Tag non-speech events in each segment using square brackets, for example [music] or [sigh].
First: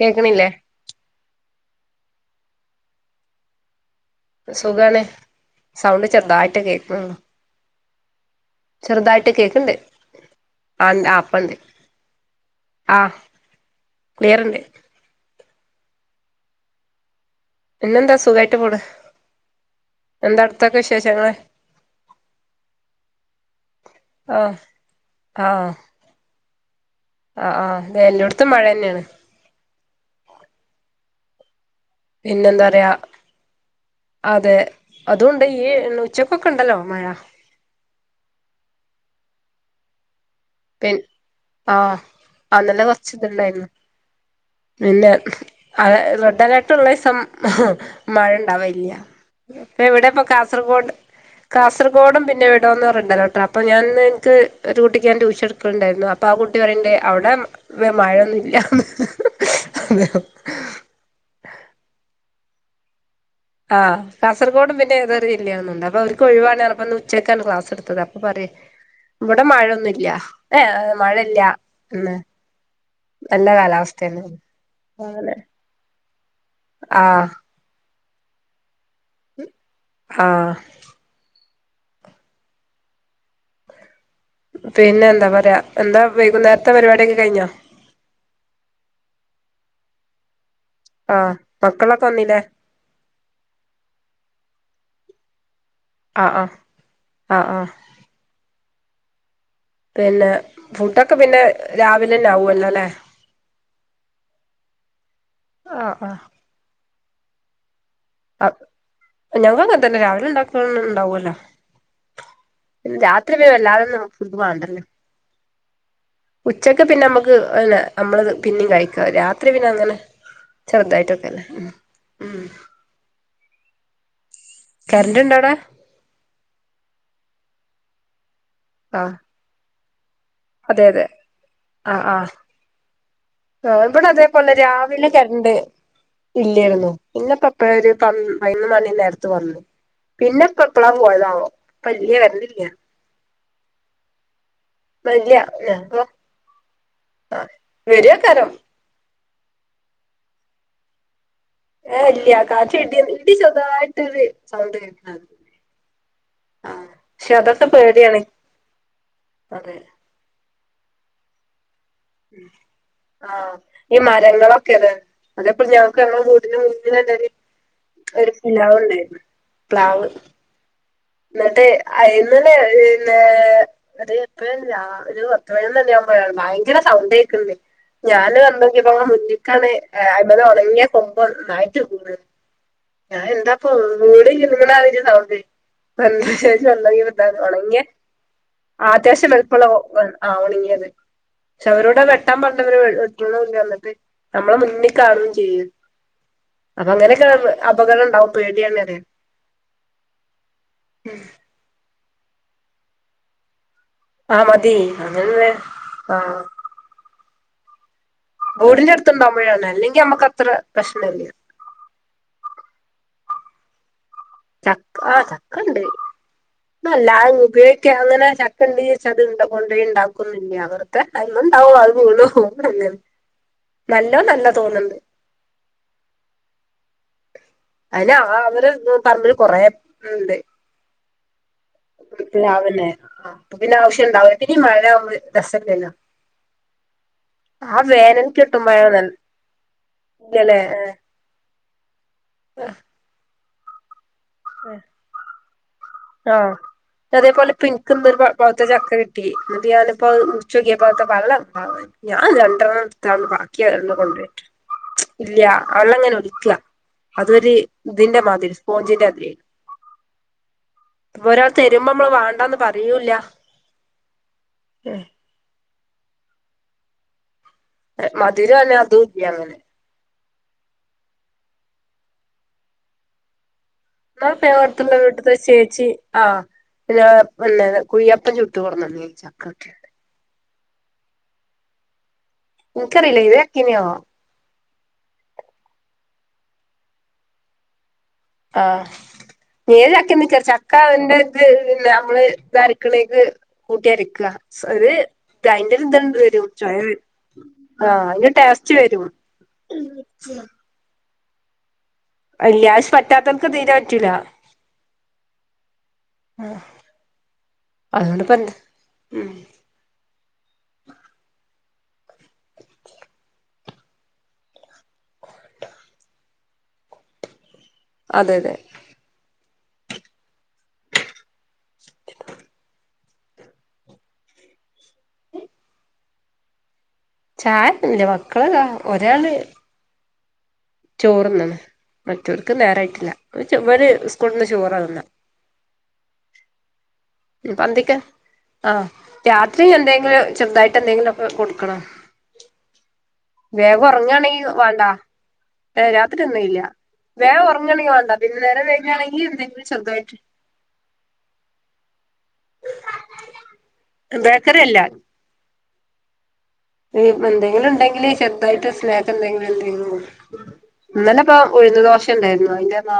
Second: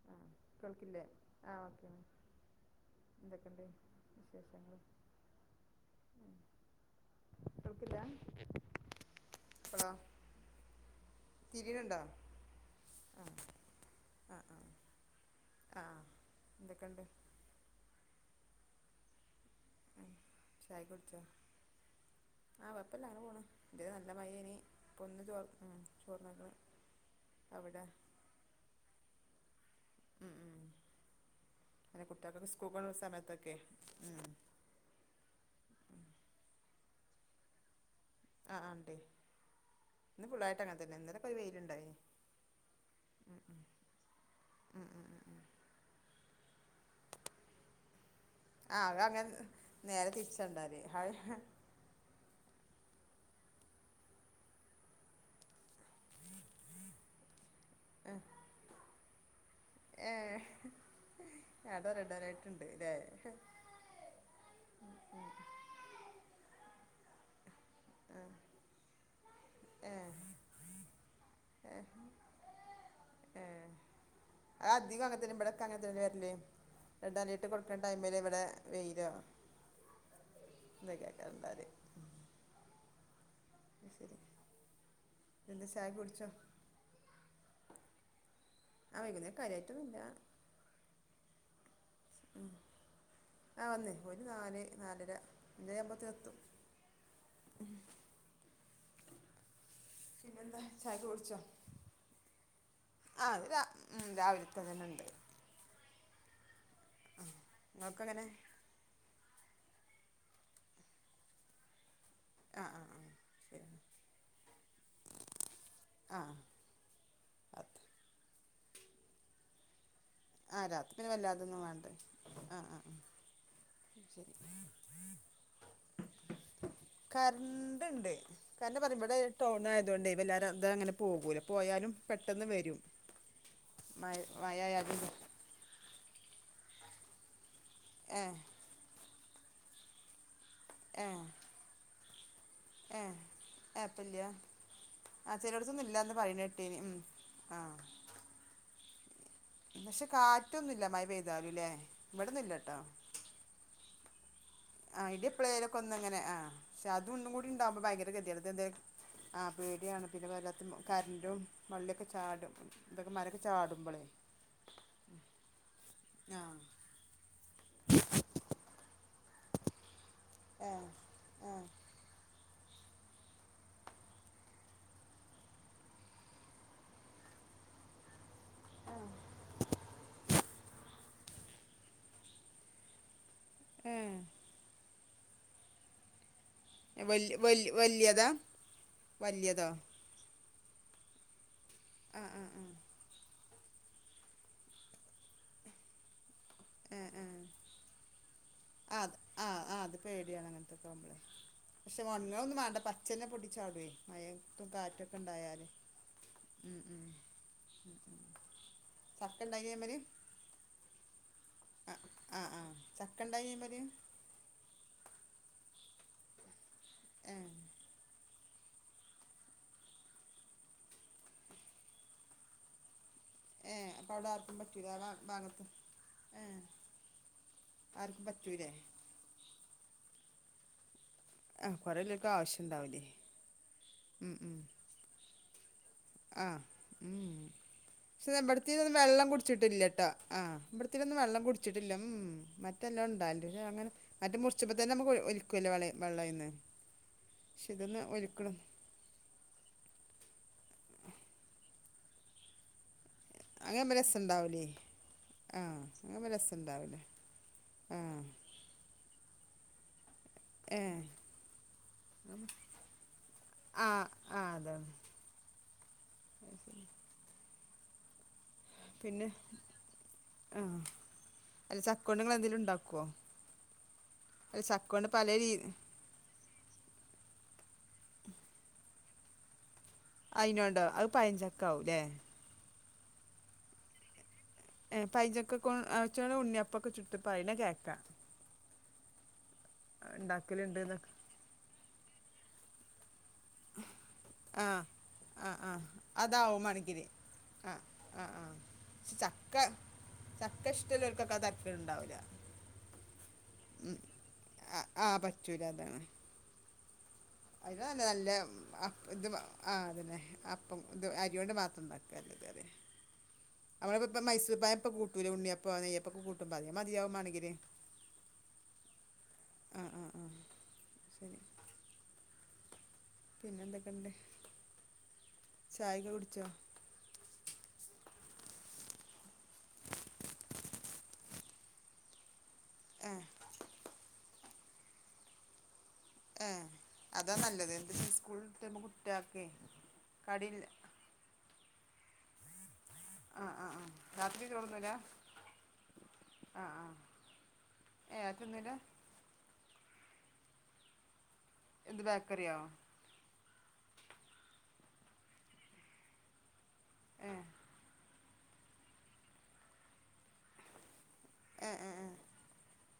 കേക്കണില്ലേ കളിക്കില്ലേ ആ ഓക്കെ മാ എന്തൊക്കെണ്ട് സുഖാണ് സൗണ്ട് ഉം. ചെറുതായിട്ട് കേക്കുന്നുള്ളു കേൾക്കില്ല ചെറുതായിട്ട് കേക്കണ്ട് ഇപ്പളോ ആ അപ്പണ്ട് തിരിയുന്നുണ്ടോ ആഹ് ആ ക്ലിയർണ്ട് ആഹ് എന്തൊക്കെണ്ട് പിന്നെന്താ സുഖായിട്ട് പോണ് എന്താ അടുത്തൊക്കെ പായ കുടിച്ചോ വിശേഷങ്ങള് ആ കുഴപ്പല്ലാ ങ്ങനെ പോണ് തരെ നല്ല ആ മഴേനി ഇപ്പ ഒന്ന് ചോ ആ ചോർന്നല്ല ആ ആഹ് അതെ എല്ലോടുത്തും മഴ തന്നെയാണ് ഉം ഉം അങ്ങനെ കുട്ടികൾക്കൊക്കെ പിന്നെന്താ സ്കൂൾ പറയാ പോകുന്ന സമയത്തൊക്കെ ഉം അതെ അതുകൊണ്ട് ഈ ഉച്ചക്കൊക്കെ ഉണ്ടല്ലോ മഴ ആഹ് ണ്ട് പി ആ അന്ന ന്തെ കൊറച്ച് ഇത്ണ്ടായിരുന്നു ഉം ഉം പിന്നെ ഉം ഉം. റെഡ് അല ട്ടുള്ള സം മഴ ആ ഉണ്ടാവേല്ല്യ അത് അങ്ങനെ അപ്പൊ ഇവിടെ നേരെ ഇപ്പ തിരിച്ചാ ഉണ്ടാവല് കാസർഗോഡ് ഹായ് കാസർഗോഡും പിന്നെ റെഡ് അലർട്ട് അപ്പ ഞാ എനിക്ക് ഒരു കുട്ടിക്ക് എൻ്റെ ടുക്കളുണ്ടായിരുന്നു അപ്പൊ ആ കുട്ടി പറീണ്ട് അവിടെ വ മഴൊന്നുല്ലാന്ന് ഏ അതാ റെഡ് അലർട്ട് ണ്ട് ല്ലെ ആഹ് കാസർകോടും പിന്നെ ഏതൊരു ജില്ലയാണന്നുണ്ട് അപ്പൊ ഓൽക്ക് ഒഴിവാണ് പറഞ്ഞപ്പന്ന് ചെക്കൻ ക്ലാസ് ടുത്തത് അപ്പൊ പറ്യ ഇവിടെ ഏഹ് മഴയൊന്നുംല്ല ഏ മഴയില്ല ഏഹ് നല്ല ഏഹ് കാലാവസ്ഥയന്ന അത് അധികം അങ്ങനത്തന്നെ അങ്ങനെ ഇവിടൊക്കെ അങ്ങനത്തന്നെ വരല് റെഡ് ആഹ് അലേർട്ട് കൊടുക്കുന്ന ടൈമില് ഇവിടെ ആഹ് [unintelligible] അത് ശരി പിന്നെ എന്താ പറയാ ചായ എന്താ കുടിച്ചോ വൈകുന്നേരത്തെ പരിപാടിയൊക്കെ കഴിഞ്ഞോ ആ വൈകുന്നേരം കാര്യമായിട്ടൊന്നുമില്ല ആഹ് മക്കളൊക്കെ വന്നില്ലേ ആ വന്നേ ഓല് നാല് നാലര അഞ്ചരയാകുമ്പോഴത്തേന് ആ എത്തും ആ ആഹ് ആ പിന്നെന്താ ചായക്കെ ഫുഡൊക്കെ കുടിച്ചോ പിന്നെ രാവിലെന്നെ ആവുല്ലോ ല്ലേ ആ അത് ഉം രാവിലത്തെ തന്നെ ണ്ട് വാ ങ്ങക്ക് ങ്ങനെ ഞങ്ങളിങ്ങനെത്തന്നെ രാവിലെ ഉണ്ടാക്കണതെന്നെ ഉണ്ടാവല്ലോ ആ ആ ആ രാത്രി പിന്നെ ശരി വല്ലാതെന്നും ഫുഡ്‌ മാണ്ടല്ലോ ആ ഉച്ചക്ക് പിന്നെ അമ്മക്ക് രാത്രി [unintelligible] ളത് പിന്നിം കഴിക്ക രാത്രി പിന്നെ അങ്ങനെ ആ രാത്രി ചെറുതായിട്ടൊക്കെല്ലേ വല്ലാതൊന്നും ഉം വേണ്ട ഉം ആഹ ആഹ് ശരി കറന്റ് ഉണ്ടോ അവിടെ കർണ്ട് ണ്ട് കാരണം പറയും ആഹ് ഇവിടെ ടൗണ തൊണ്ടേ എല്ലാരും അത് അതെ അങ്ങനെ അതെ പോകൂല പോയാലും ആഹ് ആഹ് പെട്ടെന്ന് വരും മയ മഴയാലും ണ്ട് ഇല്ലായിരുന്നു പിന്നെ പ്പ ഇപ്പൊ ഒരു പന്ന് ഏഹ് പയ്ന്ന് മണി നേരത്തി ത്തു വന്നു പ്പ പ്പളാ ഏഹ് പോയതാവം പ്പ ല്ല [unintelligible] [unintelligible] ആപ്പ് ല്ല്യ ഇല്ല ഞപ്പ കേട്ടീനി ഉം ആ വരൂയ്ക്കാരം പഷേ കാറ്റൊന്നും ഇല്ല മഴ പെ ഏ ഇല്ല്യ കാറ്റും ഇടി ഇടി ചേർത്തായിട്ട് വെ ആ ഇടി എപ്പഴേലൊക്കെ ഒന്ന് ങ്ങനെ ആ ക്ഷെ അതൊന്നും പക്ഷെ കൂടി അതൊക്കെ ഉണ്ടാവുമ്പോ ഭയങ്കര പേടിയാണ് കേതിയേട് ആ പേടിയാണ് പിന്നെ വ കറണ്ടും ഉ ആഹ ഈ ചാടുമ്പളേ മരങ്ങളൊക്കെ അത് അതെപ്പോ ഞങ്ങക്ക് ഞങ്ങളെ ആഹ് വീട്ടിന്റെ മുന്നിലെന്നെ ഒരു ഒരു പിലാവ് ഇണ്ടായിരുന്നു പ്ലാവ് ഏഹ് ഏഹ് ന്ന അത് എപ്പോഴ രാ ഒരു പത്ത് പയ്നൊന്ന് മണി ആവുമ്പോഴാണ് ഭയങ്കര സൗണ്ടേക്ക്ണ്ട് ഞാന് വന്നോക്കിയപ്പോ മുന്ന്ക്കാണ് അയ്മന്ന് ഒണങ്ങിയ കൊമ്പോന്നായിട്ട് വീണേ പ്പോ ഒന്നൂടി ഏഹ് കുലുങ്ങുന്നതിരി സൗ തെ [unintelligible] വല്യ [unintelligible] വല് ഒണങ്ങിയ വല്യതാ ആ അത്യാവശ്യം വലുപ്പള്ള വല്യതോ ആ ഒണങ്ങിയത് പക്ഷെ അവരോടെ അ വെട്ടാൻ ആഹ് ആഹ് പറഞ്ഞിട്ട് അവര് ആഹ് വെട്ടുണ് ഞമ്മക് ഞമ്മളെ മുന്നിൽ കാണും ചെയ്യും അപ്പൊ അങ്ങനൊക്കെ അപകടം ഉണ്ടാവും. പേടിയാണ് ആ അറിയാം ആ ആ അത് പേടിയാണ്ങ്ങനെ [unintelligible] ശോ അങ്ങനൊന്നും വേണ്ട പച്ചന്നെ പൊട്ടിചാട്വേ ആ മതി അതല്ലെ ആ ഉം ഉം [inaudible] ബോടിന്റെ ചക്ക അടുത്ത്ണ്ടാവുമ്പഴാണ് ഉണ്ടായിനോ അല്ലെങ്കി അമ്മക് അത്ര പ്രശ്നല്ല ആ ആ ആ ചക്ക ഇണ്ടായിനോ അയ്മല് ചക്ക ആ ചക്കണ്ട് ഇപ്പൊ എല്ലാരും ഏഹ് ഉപയോഗിക്കോ അങ്ങനെ ചക് ക്ക ഇണ്ട് ചാരിച്ങ്ങാണ്ട് ന്താ കൊണ്ടോയി ഇണ്ടാക്കൊന്നൂല്ല്യ. വെറുതെ അതെന്നെ ഇണ്ടാവും അത് വീണ് പോവും അങ്ങനെ ഏ അപ്പൊ നല്ലോ അവിടെ നല്ല ആർക്കും പറ്റൂല തോന്നുന്നുണ്ട് ആ ഭാഗത്തും ഏ അയ്ന് ആ അവര് പറമ്പില് കൊറെേ ഇണ്ട്. ആഹ് കൊറേ ഉള്ളോർക്ക് ആവശ്യം പ്ലാവുമ്മെ ഉണ്ടാവൂലേ പിന്നെ ആവശ്യം ഇണ്ടാവി പിന്നെ ഈ മഴ ആവുമ്പോ രസല്ലല്ലോ ആ മ് ആ വേനൽക്ക് പക്ഷെ കിട്ടുമ്പോഴാണ് ഇബ്ട്ത്തെലൊന്നും നല്ലത് വെള്ളം കുടിച്ചിട്ടില്ലട്ടോ ആഹ് ഇല്ലല്ലേ ഇബ്ട്ത്തെലൊന്നും വെള്ളം കുടിച്ചിട്ടില്ല മ് മ് മറ്റെല്ലാം ഇണ്ടാവല് ണ്ടങ്ങനെ ആ ആ വെള്ളയിന്ന് പക്ഷെ അതേപോലെപ്പിൻക്കും ഇതൊന്ന് ഇന്നൊരു ഒലിക്കണം പഴ്ത്ത ചക്ക കിട്ടി ന്നട്ട് ഞാനപ്പോത്‌ മുറി ച്ചോക്കേപ്പൊ അതൊക്കെ വെള്ളം ആകെ ഞാൻ രണ്ടെണ്ണം തിന്നു ബാക്കി വർന്ന അങ്ങനാവുമ്പോ കൊണ്ടെട്ടു. രസണ്ടാവൂലേ ഇല്ല്യ ആഹ് വെള്ളങ്ങനെ അങ്ങനാവുമ്പോ ഒലിക്ക രസണ്ടാവൂല അതൊരു ഇതിന്റെ ആഹ് മാതിരി സ്പോഞ്ചിന്റെ മാതിര്യായി ഏഹ് അപ്പൊ ഒരാള് തരുമ്പോ മ്മള് വേണ്ടന്ന് പറയൂല്ല ആഹ് ആഹ് അതാണ് [unintelligible] മ [unintelligible] മധുരോല്ല [unintelligible] പുളി അങ്ങനെ ആ അല്ല ചക്കോണ്ട്ങ്ങള് എന്തേലും ഇണ്ടാക്കോ ഞാൻ പേ [unintelligible] വീട്ടത്തെ ചേച്ചി ആ പിന്നെ പിന്നെ കുയ്യപ്പം ചുട്ട് കൊട്ന്ന ന്നീന്നു ചക്കോട്ട് അയ്നോണ്ടോ അത് പയഞ്ചക്ക ആവും ലെ ഇനക്കറിയില്ല ഏത് ചക്കെന്നാവോ ഏ പയംചക്കക്ക് [unintelligible] ഉണ്ണിയപ്പൊക്കെ ചുട്ട് പറേണ കേക്ക ആ ഏത് ചക്കെന്ന്ക്കറീല ചക്ക ത്‌ ഉണ്ടാക്കലുണ്ട്ന്നൊക്കെ ന്റെ നമ്മള് ഇതരക്ക്ണേക്ക് കൂട്ടി അര ക്ക ആഹ് ഒരു ആഹ് അയ്ന്റെ ആഹ് ഇത്‌ വരും അതാവും ചൊയ വരും മാണെങ്കില് ആഹ് ആ അതിന്റെ ആഹ് ആഹ് ടാസ്റ്റ് വരും കൊക്കെ ചക്കണ്ടാവും. അല്ലാശ പറ്റാത്തർക്ക് തീരെ പറ്റില്ല ആഹ് ആഹ് അല്ല നല്ല ഇത് ഉം ആ അതന്നെ അപ്പം ഇ അരിണ്ട് മാത്ര അതെ നമ്മളപ്പപ്പ മൈസൂർപ്പഴം ഇപ്പൊ കൂട്ടൂലേ ഉണ്ണിയപ്പ നെയ്യപ്പൊക്കെ കൂട്ടുമ്പോ അതിയാ മതിയാവുമാണെങ്കില് അതെ അതെ ആ ആ ശരി പിന്നെന്തൊക്കെണ്ട് ചായക്കൊ കുടിച്ചോ ചായഒന്നും ഇല്ല മക്കൾ ഇതാ ഒരാള് ചോർ തിന്നാണ് മറ്റെ ആൾ നേരായിട്ടില്ല ഏഹ് ഇവർ സ്കൂളിൽ നിന്ന് ചോറ തിന്ന ആഹ നിർബദ്ധി ക്ക് ആഹ് കുട്ടിയാക്കെ രാത്രി എന്തെങ്കിലും കടിയില്ല ചെറുതായിട്ട് എന്തെങ്കിലും കൊടുക്കണോ ആഹ് ആഹ് വേഗം ആഹ് ഉറങ്ങയാണെങ്കി രാത്രിക്ക് വേണ്ട ചോറുണ്ണൂല ഏ രാത്രി ഒന്നും ഇല്ല ആഹ് ആഹ് വേഗം ഉറങ്ങാണെങ്കിൽ വേണ്ട ഏഹ് പിന്നെ അത് നേരം തിന്നൂല വെയ്കയാണെങ്കിൽ എന്തെങ്കിലും ചെറുതായിട്ട് എന്ത് ബേക്കറിയോ [unintelligible] ബേക്കറി അല്ല ഏഹ് എന്തെങ്കിലും ഉണ്ടെങ്കില് ചെറതായിട്ട് സ്നാക്ക് എന്തെങ്കിലും എന്തെങ്കിലോ ഇന്നല ഇപ്പൊ ഏഹ് ഉഴന്ന് ഏഹ് ദോശ ഏഹ് ഉണ്ടായിരുന്നു അതിന്റെ അ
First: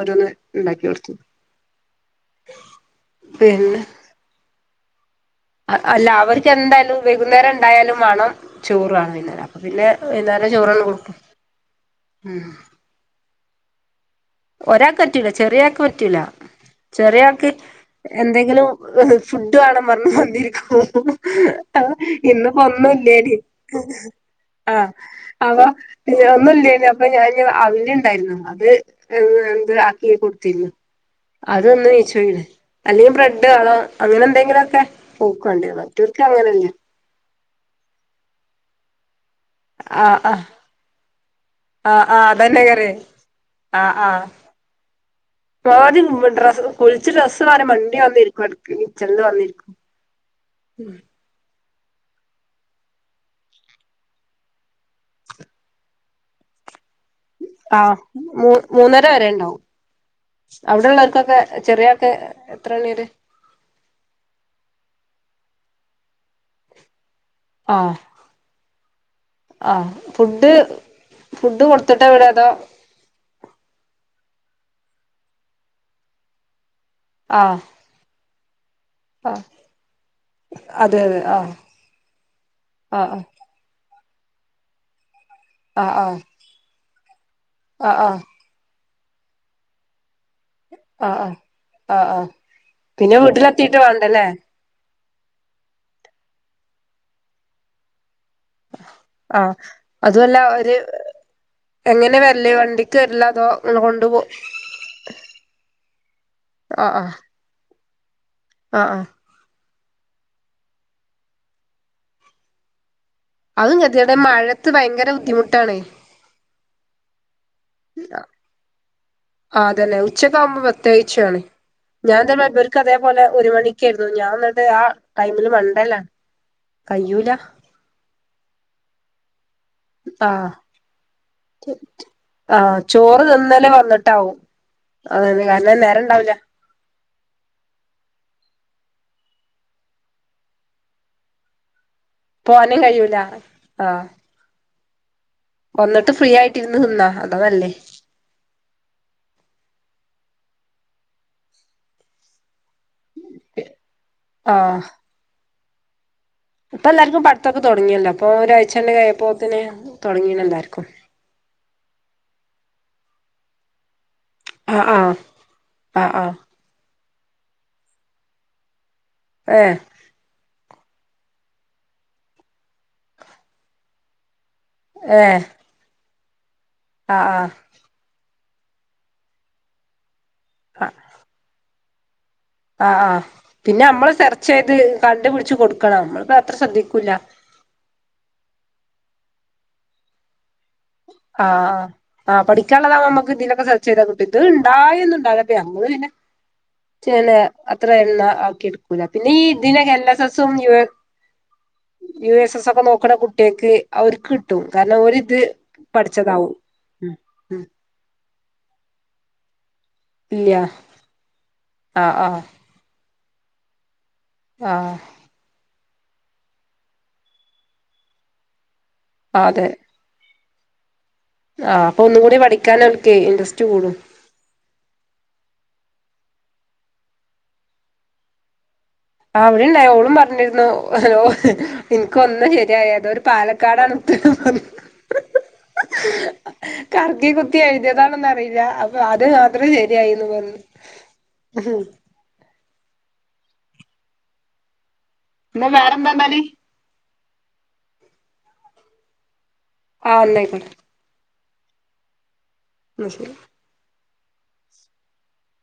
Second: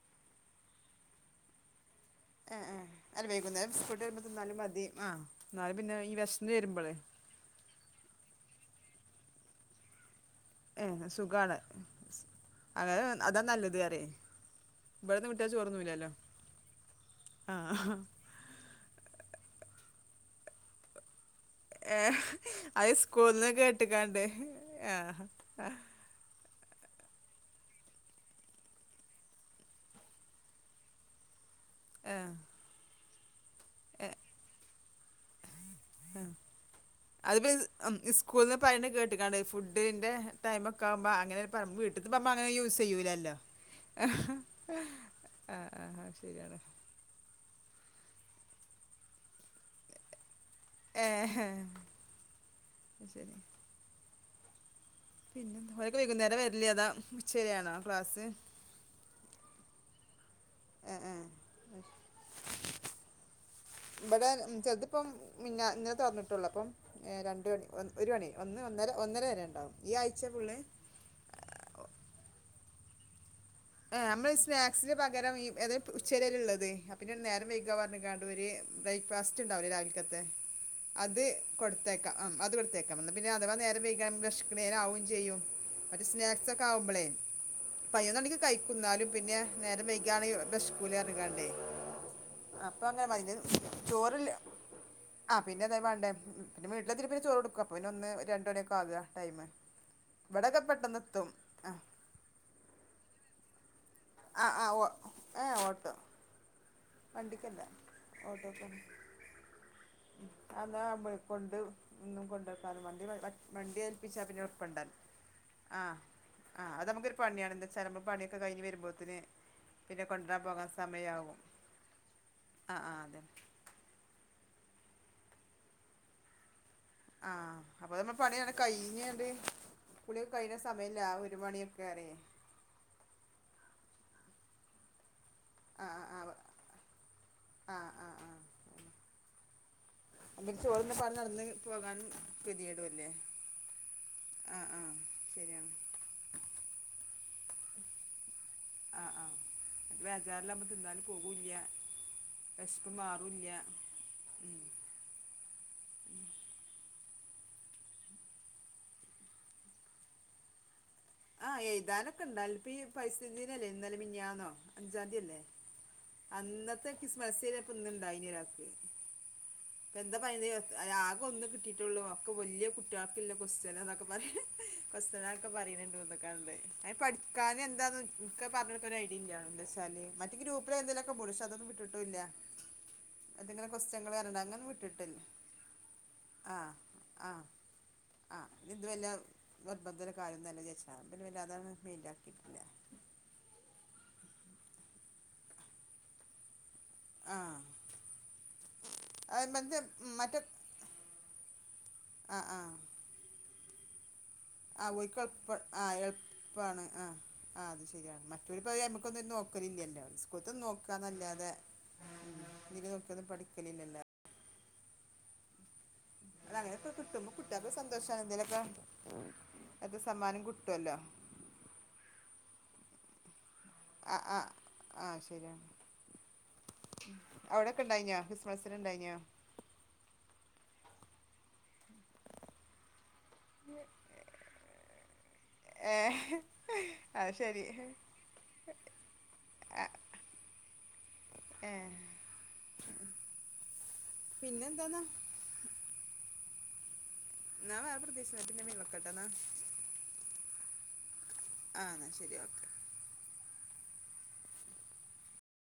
ഓരോന്ന് ഉണ്ടാക്കി കൊടുത്തു ആ അ വെയ്ക്കുന്നേരം പിന്നെ സ്കൂൾ വിട്ട് വരുമ്പോൾ തിന്നാലും മതി അ ആ അല്ല അവർക്ക് എന്തായാലും വൈകുന്നേരം ഉ ഉണ്ടായാലും വേണം ചോറാണ് പിന്ന അപ്പം പിന്നെ വൈകുന്നേരം ചോറാണ് ഏ കൊടുക്കും സുഖാണ് അങ്ങനെ അതാ നല്ലത് അതെ ഒരാൾക്ക് പറ്റൂല ചെറിയ ആൾക്ക് പറ്റൂല ചെറിയൾക്ക് ആഹ് എന്തെങ്കിലും ഫുഡ് വേണം വരണം വന്നിരിക്കും അ ഏഹ് ഇന്ന് ഇപ്പൊ അത് ഒന്നുല്ലെൻ സ്കൂൾന്ന് കേട്ട്ക്കാണ്ട് ആഹ ആഹ് അപ്പ ആഹ് ഒന്നല്ല അപ്പൊ ഞാന് അവിൽ ഉണ്ടായിരുന്നു അത് അഎന്ത് ആക്കി കൊടുത്തിന്ന് അതിന്ന് നീച്ചൊയില്ലേ അല്ലെങ്കിൽ ബ്രെഡ് വേണം ഏഹ് അങ്ങനെ എന്തെങ്കിലും ഒക്കെ ഓൾക്ക് വേണ്ടത് മറ്റൊൾക്ക് അങ്ങനല്ലേ അത് ഇപ്പൊ സ്കൂളിന്ന് പറയുന്ന കേട്ടിട്ട് കേട്ട് ക്കണ്ട് ഫുഡിന്റെ ആഹ് ആഹ് ടൈം ഒക്കെ ആകുമ്പ അങ്ങനെ പറ ആഹ് വീട്ട്ന്ന് ഇപ്പോ ആഹ് അങ്ങനെ അതന്നെ യൂസ് കറി ചെയൂലല്ലോ ആഹ് ആഹ് ആദ്യം ശരിയ ഡ്രസ് കുളിച്ച് ഡ്രസ്സ് മാറി വണ്ടി വന്നിരിക്കും വടക്കിനിയിൽ വന്നിരിക്കും ഏ ഹഹ അ ശരി [unintelligible] [unintelligible] വൈകുന്നേരം വരില്ലേ അതാ ഉച്ചവരെയാണോ ആഹ ക്ലാസ് മ മൂന്നര വരെ ഇണ്ടാവും ഏഹ് ഏഹ് അവിടെള്ളോർക്കൊക്കെ ചെറിയൊക്കെ എത്രണീ ന്നെ ത പറഞ്ഞിട്ടുള്ളൂ അപ്പം [unintelligible] രണ്ട മണി ഒ ആഹ് ഒരു മണി ഒന്ന് ഒന്നര ഒന്നര വരെ ഉണ്ടാവും ആഹ് ഈ ആഴ്ച ഫുൾ ഫുഡ് ഫുഡ് കൊടുത്തിട്ടാ വിടാ അതോ ആനമ്മള് സ്നാക്സിന് പകരം ഈ അതായ ഉച്ചരെ ഇള്ളത് പിന്നെ നേരം ആഹ് വയികാ പറഞ്ഞിക്കാണ് ഒരു ആഹ് ബ്രേക്ക്ഫാസ്റ്റ്ഇണ്ടാവില്ലേരാവിലക് ത്തെ അതെ അതെ അത് ആഹ് കൊടുത്തേക്കാം ആ അത് കൊടുത്തേക്കാം ആഹ് പിന്നെ അഥവാ നേരം വൈക വെശ്ക്ക്ണേനാവും ചെയ്യും ആഹ് മറ്റേ ആഹ് സ്നാക്സ് ഒക്കെ ആവുമ്പളെ ആഹ് ആഹ് ആഹ് പയ്നൊന്നണിക് ഇന്നാലും പിന്നെ നേരംവൈകി ഇയാള് ബസ്കൂല ആഹ് ഇറക്കാണ്ടേ ആഹ് ആഹ് അപ്പൊ അങ്ങനെ പിന്നെ മതി വീട്ടിലെത്തിട്ട് വേണ്ടല്ലേ ചോറില്ല ആ പിന്നെ അതായ വേണ്ടേ പിന്ന വീട്ടിലെതിട്ട്ചോറ് കൊടുക്കും അപ്പ പിന്നെ ഒന്ന് രണ്ട് മണിയൊക്കെ ആകുക ആ ടൈമ് അതും അല്ല ഇവിടൊക്കെ ഒരു പെട്ടെന്ന് എത്തും ആ എങ്ങനെ വെരല് വണ്ടിക്ക് വെരലാ അതോ ഇങ്ങള് കൊണ്ടു പോ ആ ആ ഉവ്വ് ഏ ഓട്ടോ ആഹ് ആഹ് വണ്ടിക്കല്ല ഓട്ടൊക്കും ആഹ് ആഹ് അതാ നമ്മള് കൊണ്ട് ഇന്നും കൊണ്ടുവക്കാന്ന് വണ്ടി അതും വണ്ടി ഗതികേടാ ഏൽപ്പിച്ചാൽ പിന്നെ മഴത്ത് എൾപണ്ട് ഭയങ്കര ബുദ്ധിമുട്ടാണേ ആഹ് ആഹ് അതൊരു പണിയാണ് ന്ത്ച്ചാ പണിയൊക്കെ കഴിഞ്ഞ് വരുമ്പോഴത്തന് ആഹ് അതന്നെ പിന്നെ ഉച്ചക്കെ കൊണ്ടരാൻ ആവുമ്പോ പോകാൻ സമയാവും പ്രത്യേകിച്ചുവാണ് ഞാൻ തന്നർക്ക് ആഹ് ആഹ് അതന്നെ അതേപോലെ ഒരു മണിക്കായിരുന്നു ഞാൻ ദേ അത് ആ ടൈമില് മൺണ്ടല ആ അപ്പൊ പണി അനക്കായി ഇനിയത് ആ കുളിയൊക്കെ കഴിയുന്ന സമയല്ലേ അറിയേ ആ ചോറ് തിന്നലേ വന്നി ട്ടാവും കാരണം നേര ഇണ്ടാവൂല ആ ആ ആ പി ചോറി പറഞ്ഞ നടന്ന് പോകാനും പോവാനേ ഗതികേടുവല്ലേ കഴിയൂല ആ ആഹ് ആഹ് ശരിയാണ് വന്നിട്ട് ഫ്രീ ആയിട്ട്‌ ഇരുന്ന് തിന്നാ അതല്ലേ ബേജാറിലപ്പം തിന്നാൻ പോകുല്യാ വെശപ്പ് മാറൂല്യാ ആഹ് ഇപ്പൊ എല്ലാർക്കും പടത്തൊക്കെ തുടങ്ങിയല്ലോ അപ്പൊ ഒരാഴ്ചണ്ട് പ്പോത്തിന് തുടങ്ങീ എല്ലാർക്കും എഴ്താനൊക്കെ ഉണ്ട അല്പ്പീ ഈ പരിസ്ഥിതിദിനല്ലേ ഇ ആഹ് ആഹ് അഞ്ചാംതിയല്ലേ ആഹ് ആഹ് അന്നത്തെ ക്സ്മസിന് അപ്പ്ന്നണ്ടാക്കിയാക്ക് ഏഹ് ന്താ [unintelligible] ആകെഒന്നേകിട്ടിട്ടുള്ളൂ ഒക്കെ വലിയ കുട്ടികൾക്കില്ല ക്വസ്റ്റ്യൻ എന്നൊക്കെ പറ ഏഹ് കൊച്ചനാൾൊക്കെ പറയുന്നുണ്ടോ ക്ക [unintelligible] അൻ ആഹ് പഠിക്കാന് എന്താന്ന് അവ ഐഡിയാല് ഗ്രൂപ്പിലെ ആഹ് എന്തേലും [unintelligible] ട്ട ഇല്ല ആഹ് ആ എന്തെങ്കിലും പിന്നെ ക്വസ്റ്റ്യൻകൾ അമ്മള് വരണ്ട സെർച്ച് അങ്ങനെ ചെയ്ത് വിട്ടിട്ടില്ല കണ്ടുപിടിച്ചു കൊടുക്കണം നമ്മൾപ്പോ അത്ര ആ ശ്രദ്ധിക്കൂല്ല- ഇതു വല്ല നിർബന്ധ കയന്നല്ലച്ച ആഹ ആ പഠിക്കാനുള്ളതാവ അമുക്ക് ഇതിലൊക്കെ സെർച്ച് ചെയ്താ കിട്ട- ഇത് ഇണ്ടായന്ന്ണ്ടാകടെ അമ്മള് പിന്നെ- നെ ആഹ് അത്ര എണ്ണ ആക്കി എടുക്കൂല പിന്നെ ഈ അത് മറ്റേ ഇതിനെ എൽ എസ് മറ്റേ എസും യ യു ആഹ് എസ് എസ് ആഹ് ഒക്കെ നോക്കുന്ന കുട്ടികക്ക് അവർക്ക് കിട്ടും കാരണം ഓരിത്- ആ പഠിച്ചതാവും എളുപ്പമാണ് ആ ഉം ആ ഉം അത് ശരിയാണ് മാ- ഇപ്പ അമുക്കൊന്നും നോക്കലില്ല- ഇല്ല സ്കൂത്ത് നോക്കന്നല്ലാതെ ആഹ് ആഹ് ന പും പഠിക്കലില്ലല്ല [unintelligible] ആഹ് അ അങ്ങനെയൊക്കെ കട്ടുമ്പോ കുട്ടികൾക്കെ സന്തോഷമാണ് എന്തങ്കലൊക്കെ- അതെ അത് സമ്മാനം കുട്ട- ഇല്ലല്ലോ - ആഹ് അപ്പൊ ഒന്ന് കൂടി പഠിക്കാനൻ ഇൻട്റസ് ആഹ ആഹ് ആഹ ശരിയ അവിടെൊക്കെ ഉണ്ടായി ഞ ക്രിസ്മസ്- അവിടെണ്ടായി ഓളും പറഞ്ഞിരുന്നു- ഒ ഹലോ- എനക്കൊന്ന് ശരിയായ അതൊ ഒരു പാലക്കാടാണ് ഏഹ് കറക്കി അത് കുത്തി ശരി എഴുതിയതാണെന്ന് അറിയില്ല അപ്പൊ അത് മാത്രം ആ ശരിയായിന്ന് പറുഞ്ഞ- പിന്നെ എന്തോന്നാ- ന്നാ വേറെന്താന്നാല് ന്നാ വേറെ പ്രത്യേയിച്ചൊന്നുല്ല [unintelligible] വക്കെട്ടന്നാ ആ ഇന്നായ്ക്കോട്ടെന്ന ആന്ന ശെരി ഓക്കെ മ് ശെരി